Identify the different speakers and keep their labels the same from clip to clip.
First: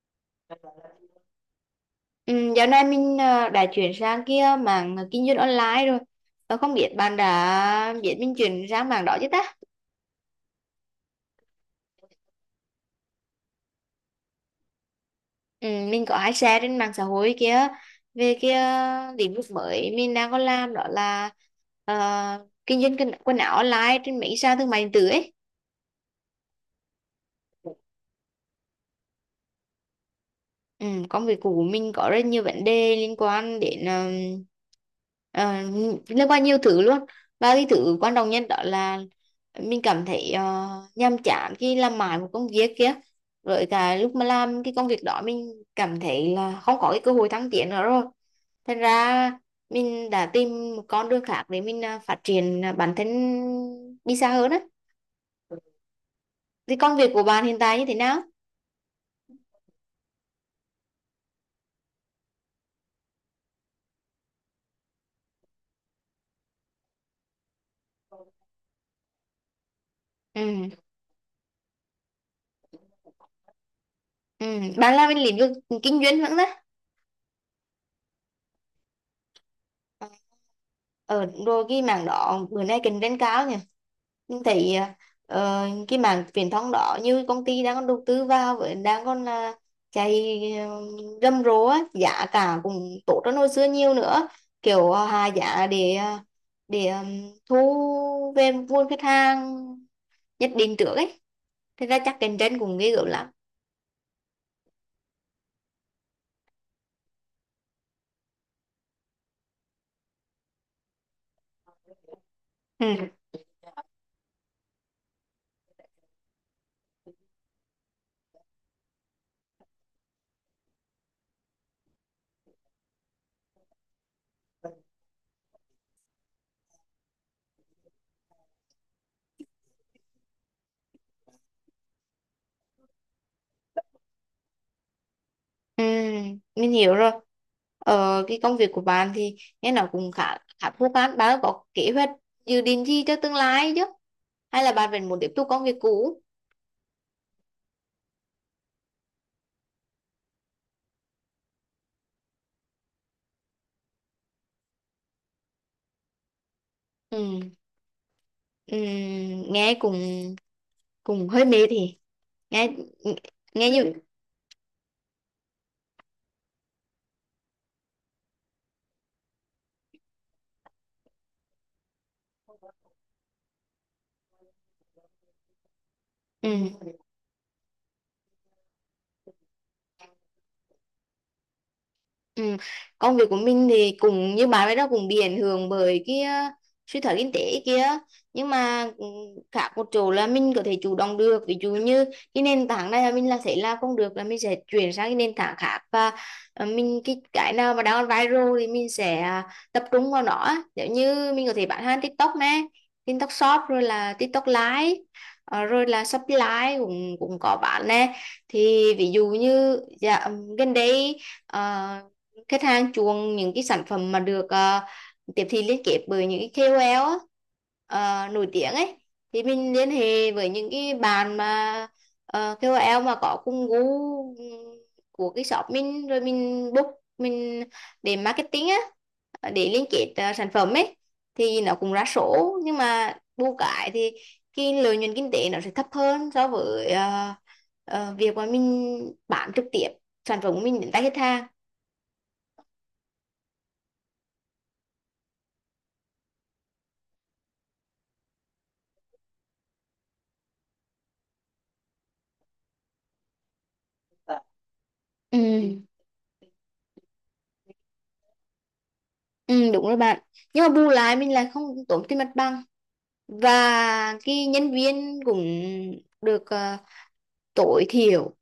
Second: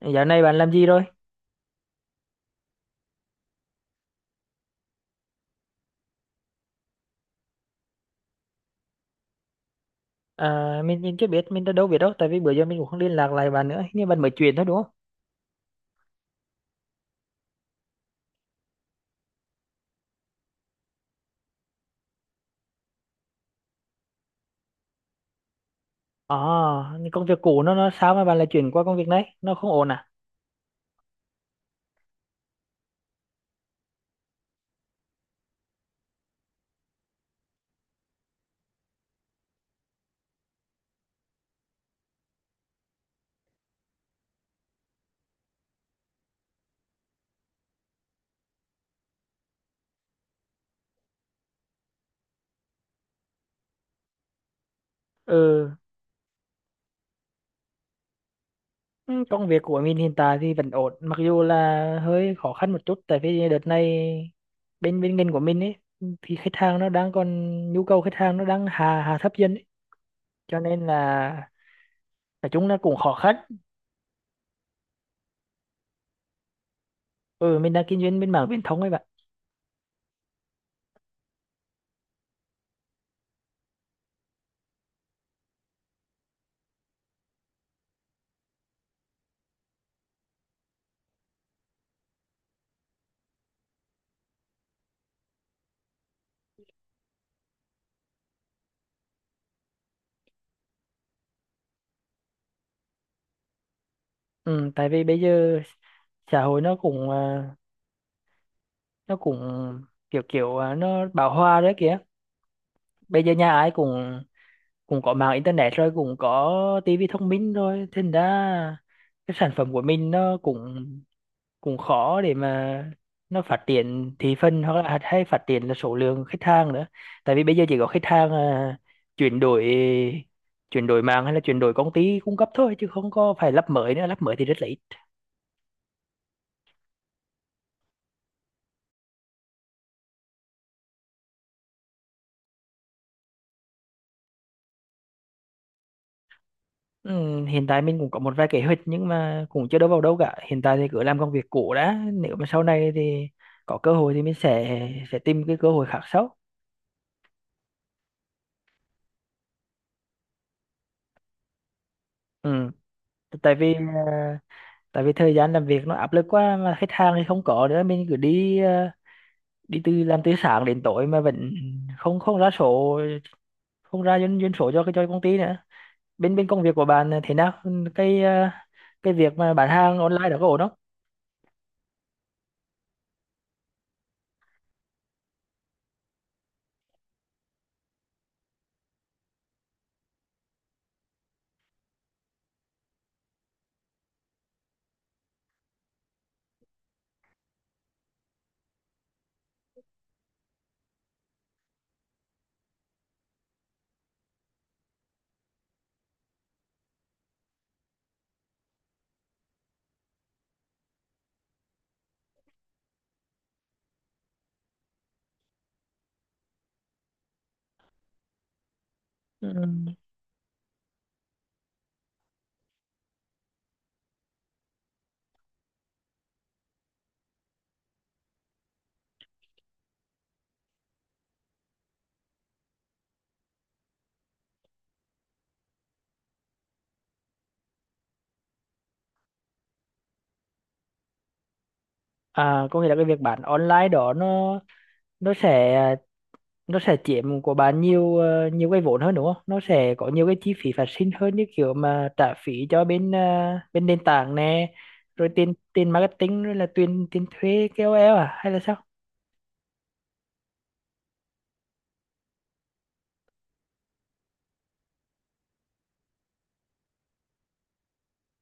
Speaker 1: Dạo này bạn làm gì rồi?
Speaker 2: Ừ, Dạo này mình đã chuyển sang kia mảng kinh doanh online rồi. Và không biết bạn đã biết mình chuyển sang mảng đó chứ ta?
Speaker 1: À, mình chưa biết, mình đã đâu biết đâu, tại vì bữa giờ mình cũng không liên lạc lại bạn nữa, hình như bạn mới chuyển thôi đúng không?
Speaker 2: Ừ, mình có hay share trên mạng xã hội kia về cái lĩnh vực mới mình đang có làm đó là ờ, kinh doanh quần quần áo online trên mấy sàn thương mại điện tử ấy.
Speaker 1: À, nhưng công việc cũ nó sao mà bạn lại chuyển qua công việc này? Nó không ổn à?
Speaker 2: Ừ, công việc của mình có rất nhiều vấn đề liên quan đến ờ, liên quan nhiều thứ luôn, và cái thứ quan trọng nhất đó là mình cảm thấy nhàm chán khi làm mãi một công việc kia, rồi cả lúc mà làm cái công việc đó mình cảm thấy là không có cái cơ hội thăng tiến nữa rồi, thành ra mình đã tìm một con đường khác để mình phát triển bản thân đi xa hơn á.
Speaker 1: Ừ,
Speaker 2: Thì công việc của bạn hiện tại như thế nào?
Speaker 1: ừ, công việc của mình hiện tại thì vẫn ổn, mặc dù là hơi khó khăn một chút, tại vì đợt này bên bên ngành của mình ấy thì khách hàng nó đang còn nhu cầu khách hàng nó đang hà hà thấp dần ấy. Cho
Speaker 2: Ừ,
Speaker 1: nên là nói chung là cũng khó khăn.
Speaker 2: ừ. Bạn làm bên lĩnh vực kinh doanh vẫn đó.
Speaker 1: Ừ, mình đang kinh doanh bên mảng viễn thông ấy bạn.
Speaker 2: Ờ, rồi cái mảng đó bữa nay cạnh tranh cao nhỉ, nhưng thấy ờ, cái mảng truyền thông đó như công ty đang còn đầu tư vào với đang còn là chạy rầm rộ á, giá cả cũng tốt hơn hồi xưa nhiều nữa, kiểu hạ giá để để thu về nguồn khách hàng nhất định trước ấy, thế ra chắc cạnh tranh cũng ghê gớm lắm.
Speaker 1: Ừ, tại vì bây giờ xã hội nó cũng nó cũng kiểu kiểu nó bão hòa đấy kìa.
Speaker 2: Ừ.
Speaker 1: Bây giờ nhà ai cũng cũng có mạng internet rồi cũng có tivi thông minh, rồi thành ra cái sản phẩm của mình nó cũng cũng khó để mà nó phát triển thị phần hoặc là hay phát triển là số lượng khách hàng nữa, tại vì bây giờ chỉ có khách hàng chuyển đổi chuyển đổi mạng hay là chuyển đổi công ty cung cấp thôi, chứ không có phải lắp mới nữa, lắp mới thì rất là ít.
Speaker 2: Ừ, mình hiểu rồi. Ờ, cái công việc của bạn thì nghe nó cũng khá khá thú phản. Bạn có kế hoạch dự định gì cho tương lai chứ? Hay là bạn vẫn muốn tiếp tục công việc cũ?
Speaker 1: Ừ, hiện tại mình cũng có một vài kế hoạch nhưng mà cũng chưa đâu vào đâu cả. Hiện tại thì cứ làm công việc cũ đã. Nếu mà sau này thì có cơ hội thì mình sẽ tìm cái cơ hội khác sau.
Speaker 2: Ừ. Ừ, nghe cũng cũng hơi mệt thì
Speaker 1: Ừ.
Speaker 2: nghe
Speaker 1: Tại
Speaker 2: nghe
Speaker 1: vì
Speaker 2: như
Speaker 1: à, tại vì thời gian làm việc nó áp lực quá mà khách hàng thì không có nữa, mình cứ đi từ sáng đến tối mà vẫn không không ra số, không ra doanh doanh số cho cái cho công ty nữa. Bên bên công việc của
Speaker 2: ừ.
Speaker 1: bạn thế nào? Ừ. Cái việc mà bán hàng online đó có ổn không?
Speaker 2: Ừ. Công việc của mình thì cũng như bạn ấy đó, cũng bị ảnh hưởng bởi cái suy thoái kinh tế kia, nhưng mà ừ, khác một chỗ là mình có thể chủ động được. Ví dụ như cái nền tảng này là mình là thấy làm không được là mình sẽ chuyển sang cái nền tảng khác, và mình cái nào mà đang viral thì mình sẽ tập trung vào nó á. Giống như mình có thể bán hàng TikTok nè, TikTok Shop, rồi là TikTok Live, rồi là Shopee Live cũng cũng có bán nè. Thì ví dụ như dạ, gần đây ờ, khách hàng chuộng những cái sản phẩm mà được tiếp thị liên kết bởi những cái KOL á, nổi tiếng ấy, thì
Speaker 1: Ừ.
Speaker 2: mình liên hệ với những cái bạn mà KOL mà có cùng gu của cái shop mình, rồi mình book mình để marketing á, để liên kết sản phẩm ấy, thì nó cũng ra số. Nhưng mà bù cái thì cái lợi nhuận kinh tế nó sẽ thấp hơn so với việc mà mình bán trực tiếp sản phẩm của mình đến tay khách hàng.
Speaker 1: À, có nghĩa là cái việc bán online đó nó sẽ à, nó sẽ chiếm của bạn nhiều nhiều cái vốn hơn đúng không? Nó sẽ có nhiều cái chi phí phát sinh hơn, như kiểu mà trả phí cho bên nền tảng nè, rồi
Speaker 2: Ừ.
Speaker 1: tiền tiền marketing, rồi là tiền tiền thuê KOL à, hay là sao?
Speaker 2: Ừ, đúng rồi bạn. Nhưng mà bù lại mình lại không tốn tiền mặt bằng. Và cái nhân viên cũng được tối thiểu,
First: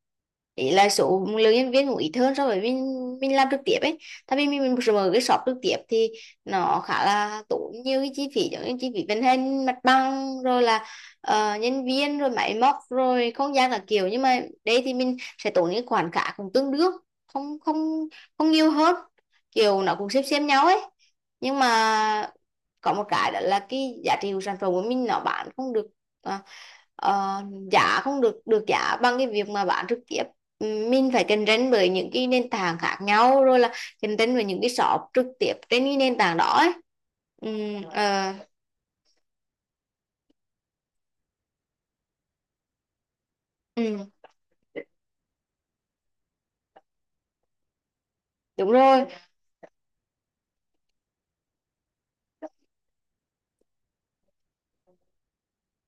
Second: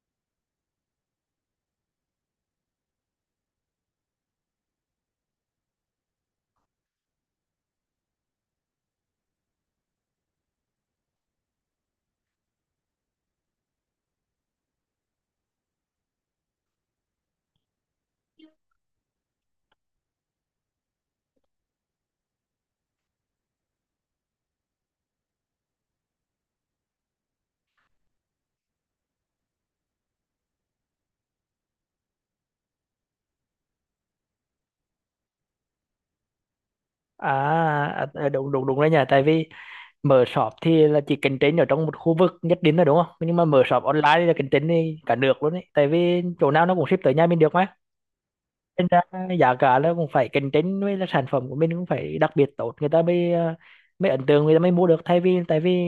Speaker 2: ý là số lượng nhân viên cũng ít hơn so với mình làm trực tiếp ấy, tại vì mình mở cái shop trực tiếp thì nó khá là tốn nhiều cái chi phí, giống như chi phí vận hành mặt bằng, rồi là nhân viên, rồi máy móc, rồi không gian là kiểu, nhưng mà đây thì mình sẽ tốn những khoản cả cũng tương đương, không không không nhiều hơn, kiểu nó cũng xem nhau ấy. Nhưng mà có một cái đó là cái giá trị của sản phẩm của mình nó bán không được à, ờ, giá, không được được giá bằng cái việc mà bán trực tiếp. Mình phải cạnh tranh với những cái nền tảng khác nhau, rồi là cạnh tranh với những cái shop trực tiếp trên cái nền tảng đó ấy.
Speaker 1: à,
Speaker 2: Ừm, ờ,
Speaker 1: đúng đúng đúng đấy nhỉ, tại vì mở shop thì là chỉ cạnh tranh ở trong một khu vực nhất định là đúng không, nhưng mà mở shop
Speaker 2: ừm,
Speaker 1: online thì là cạnh tranh đi cả nước luôn đấy, tại vì chỗ nào nó cũng ship tới nhà mình được mà,
Speaker 2: đúng
Speaker 1: nên ra
Speaker 2: rồi.
Speaker 1: giá cả nó cũng phải cạnh tranh, với là sản phẩm của mình cũng phải đặc biệt tốt người ta mới ấn tượng, người ta mới mua được, thay vì tại vì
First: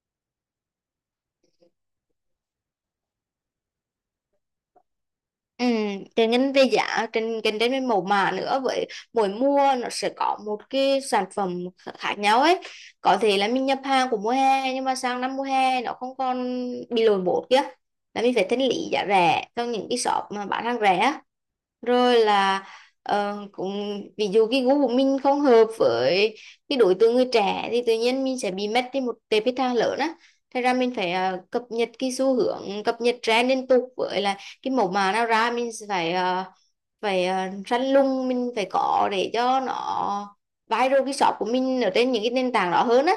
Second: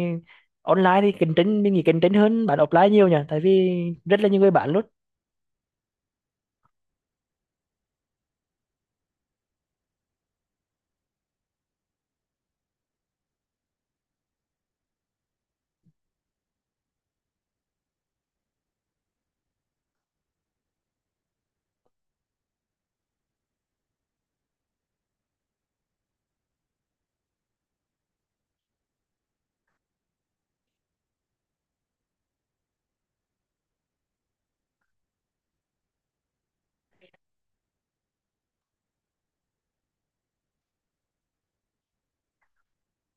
Speaker 1: online thì cạnh tranh, mình nghĩ cạnh tranh hơn bán offline nhiều nhỉ, tại vì rất là nhiều người bán luôn.
Speaker 2: Ừ, trên ngành về giá, trên cạnh đến với mẫu mã nữa, với mỗi mua nó sẽ có một cái sản phẩm khác nhau ấy. Có thể là mình nhập hàng của mùa hè, nhưng mà sang năm mùa hè nó không còn bị lỗi bột kia là mình phải thanh lý giá rẻ cho những cái shop mà bán hàng rẻ á. Rồi là cũng ví dụ cái gu của mình không hợp với cái đối tượng người trẻ thì tự nhiên mình sẽ bị mất đi một tệp khách hàng lớn á. Thế ra mình phải cập nhật cái xu hướng, cập nhật trend liên tục, với lại cái mẫu mã nào ra mình sẽ phải phải răn lung mình phải có để cho nó viral cái shop của mình ở trên những cái nền tảng đó hơn á.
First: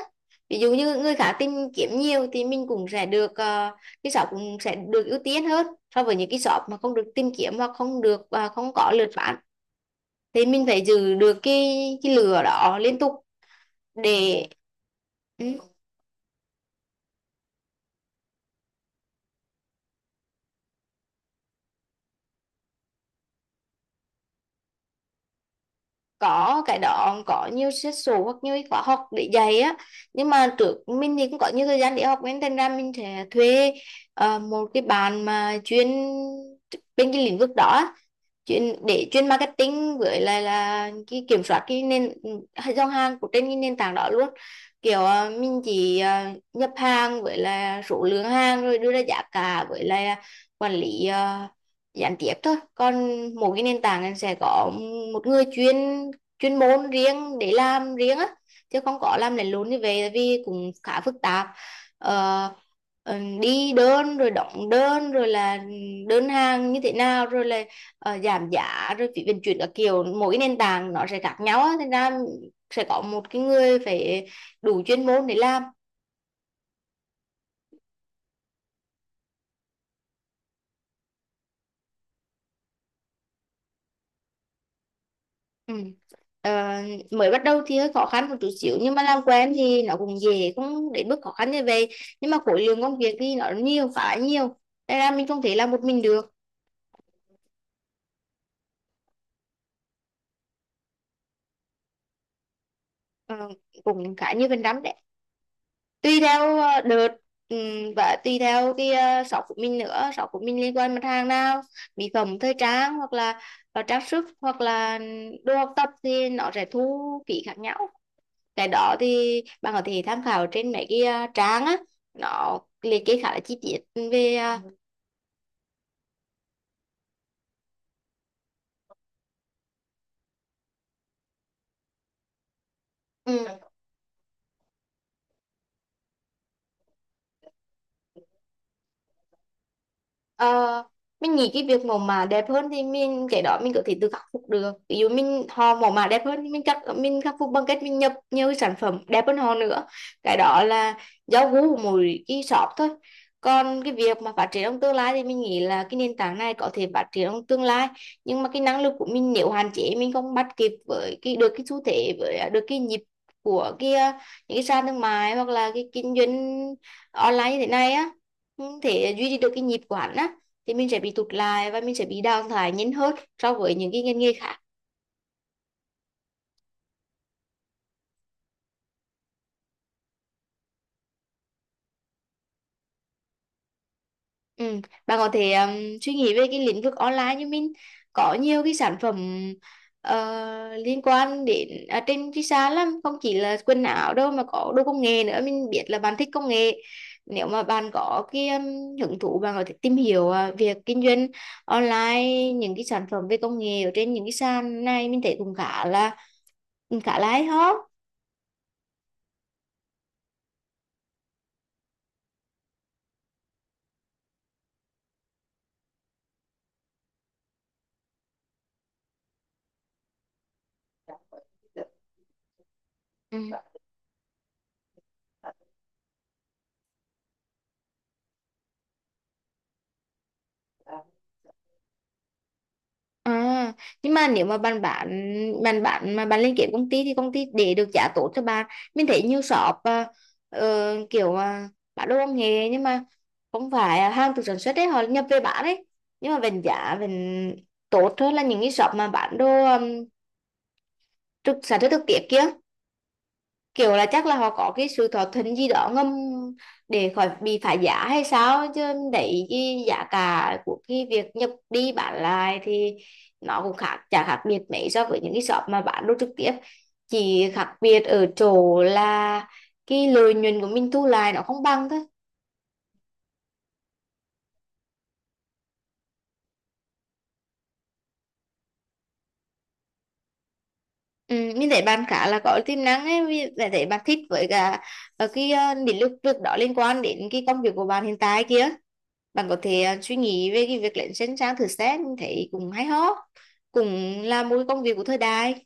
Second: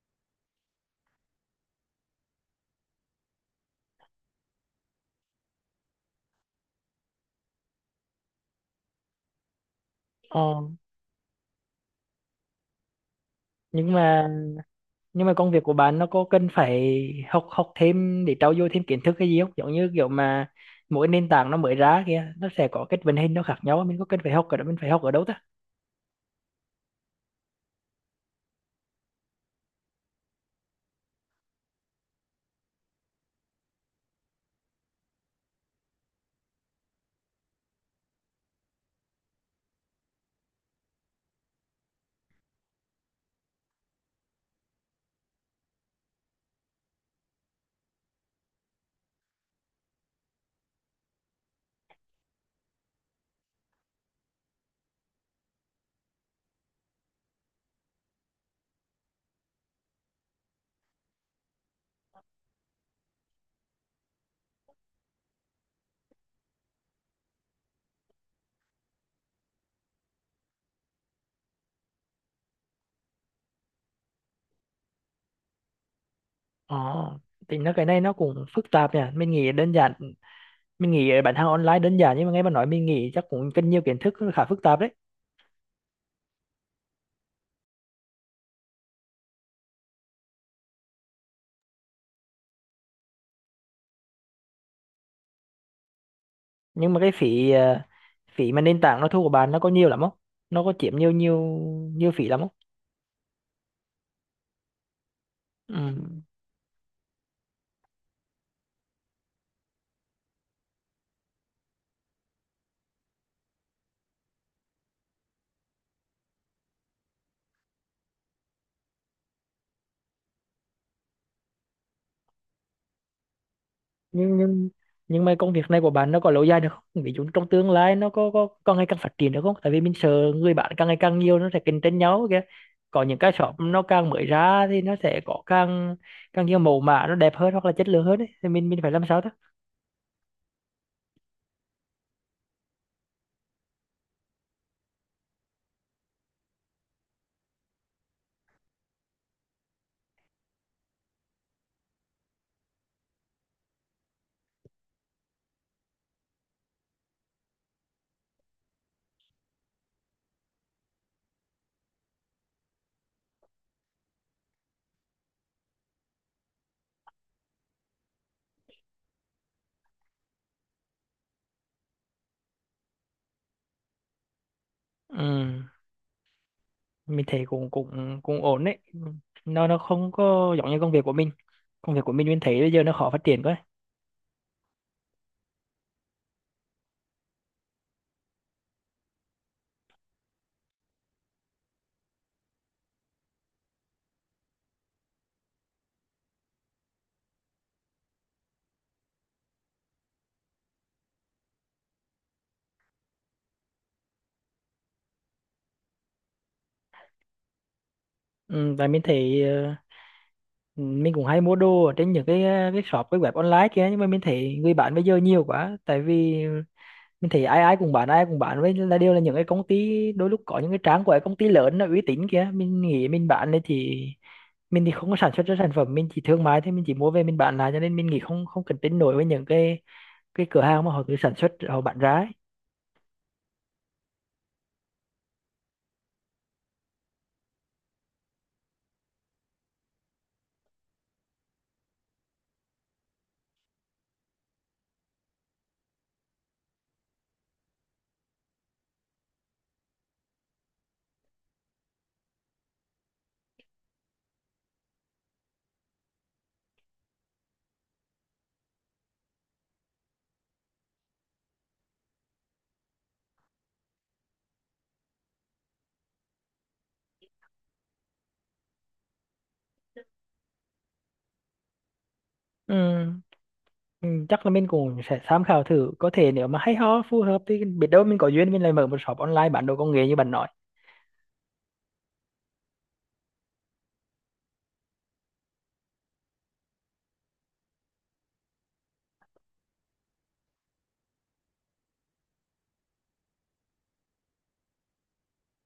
Speaker 2: Ví dụ như người khác tìm kiếm nhiều thì mình cũng sẽ được cái shop cũng sẽ được ưu tiên hơn so với những cái shop mà không được tìm kiếm hoặc không được không có lượt bán,
Speaker 1: Ờ.
Speaker 2: thì mình phải giữ được cái lửa đó liên tục
Speaker 1: nhưng mà
Speaker 2: để
Speaker 1: nhưng mà
Speaker 2: ừ,
Speaker 1: công việc của bạn nó có cần phải học học thêm để trau dồi thêm kiến thức hay gì không, giống như kiểu mà mỗi nền tảng nó mới ra kia nó sẽ có cái vận hành nó khác nhau, mình có cần phải học ở đó, mình phải học ở đâu ta?
Speaker 2: có cái đó, có nhiều xét số hoặc nhiều khóa học để dạy á. Nhưng mà trước mình thì cũng có nhiều thời gian để học, nên thành ra mình sẽ thuê một cái bạn mà chuyên bên cái lĩnh vực đó, chuyên marketing, với lại là cái kiểm soát cái nền dòng hàng của trên cái nền tảng đó luôn. Kiểu mình chỉ nhập hàng với là số lượng hàng, rồi đưa ra giá cả, với là quản lý gián tiếp thôi, còn mỗi cái nền tảng này sẽ có một người chuyên chuyên môn riêng để làm riêng á, chứ không có làm lẫn lộn như vậy, tại vì cũng khá phức tạp. Ờ, đi đơn rồi đóng đơn, rồi là đơn hàng như thế nào, rồi là giảm giá rồi phí vận chuyển các kiểu, mỗi nền tảng nó sẽ khác nhau á, thành ra sẽ có một cái người phải đủ chuyên môn để làm.
Speaker 1: ờ thì cái này nó cũng phức tạp nhỉ, mình nghĩ đơn giản, mình nghĩ bán hàng online đơn giản, nhưng mà nghe bạn nói mình nghĩ chắc cũng cần nhiều kiến thức, khá phức tạp đấy.
Speaker 2: Ừ. Ờ, mới bắt đầu thì hơi khó khăn một chút xíu, nhưng mà làm quen thì nó cũng dễ, cũng đến mức khó khăn như vậy, nhưng mà khối lượng công việc thì nó nhiều, khá nhiều, nên là mình không thể làm một mình được.
Speaker 1: Nhưng mà phí mà nền tảng nó thu của bạn nó có nhiều lắm không, nó có chiếm nhiều nhiều nhiều phí lắm không?
Speaker 2: Ờ, cũng khá nhiều phần trăm,
Speaker 1: Ừ.
Speaker 2: tùy theo đợt, và tùy theo cái shop của mình nữa, shop của mình liên quan mặt hàng nào, mỹ phẩm, thời trang, hoặc là trang sức, hoặc là đồ học tập thì nó sẽ thu phí khác nhau. Cái đó thì bạn có thể tham khảo trên mấy cái trang á, nó liệt kê khá là chi tiết về
Speaker 1: nhưng
Speaker 2: ờ,
Speaker 1: nhưng nhưng mà công việc này của bạn nó có lâu dài được không, ví dụ trong tương lai nó có ngày càng phát triển được không, tại vì mình sợ người bạn càng ngày càng nhiều nó sẽ cạnh tranh nhau kìa, có những cái shop
Speaker 2: ừ.
Speaker 1: nó càng mới ra thì nó sẽ có càng càng nhiều mẫu mã nó đẹp hơn hoặc là chất lượng hơn ấy. Thì mình phải làm sao đó?
Speaker 2: Ờ, mình nghĩ cái việc mẫu mã đẹp hơn thì mình cái đó mình có thể tự khắc phục được. Ví dụ mình họ mẫu mã đẹp hơn thì mình khắc phục bằng cách mình nhập nhiều cái sản phẩm đẹp hơn họ nữa, cái đó là do gu của mỗi cái shop thôi. Còn cái việc mà phát triển trong tương lai thì mình nghĩ là cái nền tảng này có thể phát triển trong tương lai, nhưng mà cái năng lực của mình nếu hạn chế, mình không bắt kịp với cái được cái xu thế, với được cái nhịp của cái những cái sàn thương mại, hoặc là cái kinh doanh online như thế này á, không thể duy trì được cái nhịp của hắn á, thì mình sẽ bị tụt lại và mình sẽ bị đào thải nhanh hơn so với những cái ngành nghề khác.
Speaker 1: Ừ, mình thấy cũng cũng cũng ổn đấy, nó không có giống như Công việc của mình mình thấy bây giờ nó khó phát triển quá.
Speaker 2: Ừ. Bạn có thể suy nghĩ về cái lĩnh vực online như mình, có nhiều cái sản phẩm liên quan đến trên cái sàn lắm, không chỉ là quần áo đâu mà có đồ công nghệ nữa, mình biết là bạn thích công nghệ. Nếu mà bạn có cái hứng thú, bạn có thể tìm hiểu việc kinh doanh online những cái sản phẩm về công nghệ ở trên những cái sàn này, mình thấy cũng khá là hay ho.
Speaker 1: Ừ, và mình thấy mình cũng hay mua đồ ở trên những cái shop, cái web online kia, nhưng mà mình thấy người bán bây giờ nhiều quá, tại vì mình thấy ai ai cũng bán, với là đều là những cái công ty, đôi lúc có những cái trang của cái công ty lớn nó uy tín kia, mình nghĩ mình
Speaker 2: Ừ.
Speaker 1: bán này thì mình thì không có sản xuất ra sản phẩm, mình chỉ thương mại thôi, mình chỉ mua về mình bán lại, cho nên mình nghĩ không không cạnh tranh nổi với những cái cửa hàng mà họ cứ sản xuất họ bán ra ấy.
Speaker 2: À, nhưng mà nếu mà bạn bán mà bạn lên kế công ty thì công ty để được giá tốt cho bạn. Mình thấy nhiều shop kiểu bán đồ công nghệ, nhưng mà không phải hàng từ sản xuất đấy, họ nhập về bán đấy, nhưng mà vẫn giá vẫn tốt hơn là những cái shop mà bán đồ um, trực sản xuất thực tiễn kia, kiểu là chắc là họ có cái sự thỏa thuận gì đó ngầm để khỏi bị phá giá hay sao chứ. Đấy, cái giá cả của cái việc nhập đi bán lại thì nó cũng chả khác biệt mấy so với những cái shop mà bán đồ trực tiếp, chỉ khác biệt ở chỗ là cái lợi nhuận của mình thu lại nó không bằng thôi.
Speaker 1: Ừ, ừ, chắc là mình cũng sẽ tham khảo thử, có thể nếu mà hay ho phù hợp thì biết đâu mình có duyên mình lại mở một shop online bán đồ công nghệ như bạn nói.
Speaker 2: Ừ, mình thấy bạn khá là có tiềm năng ấy, mình thấy thấy bạn thích, với cả cái lĩnh vực đó liên quan đến cái công việc của bạn hiện tại kia. Bạn có thể suy nghĩ về cái việc lên trên trang thử, xét thấy cũng hay ho, cũng là một cái công việc của thời đại.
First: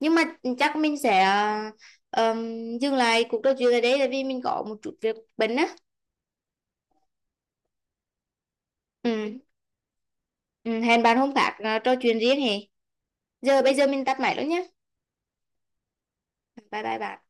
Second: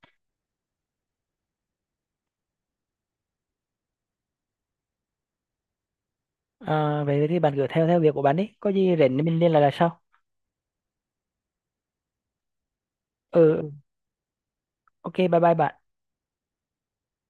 Speaker 2: Nhưng mà chắc mình sẽ dừng lại cuộc trò chuyện ở đây tại vì mình có một chút việc bận á.
Speaker 1: À, vậy thì bạn cứ theo theo việc của bạn đi, có gì rảnh thì mình
Speaker 2: Ừ.
Speaker 1: liên lạc là sau.
Speaker 2: Ừ, hẹn bạn hôm khác trò chuyện riêng hè.
Speaker 1: Ừ
Speaker 2: giờ
Speaker 1: ừ,
Speaker 2: bây giờ mình tắt máy luôn nhé.
Speaker 1: ok bye bye bạn.
Speaker 2: Bye bye bạn.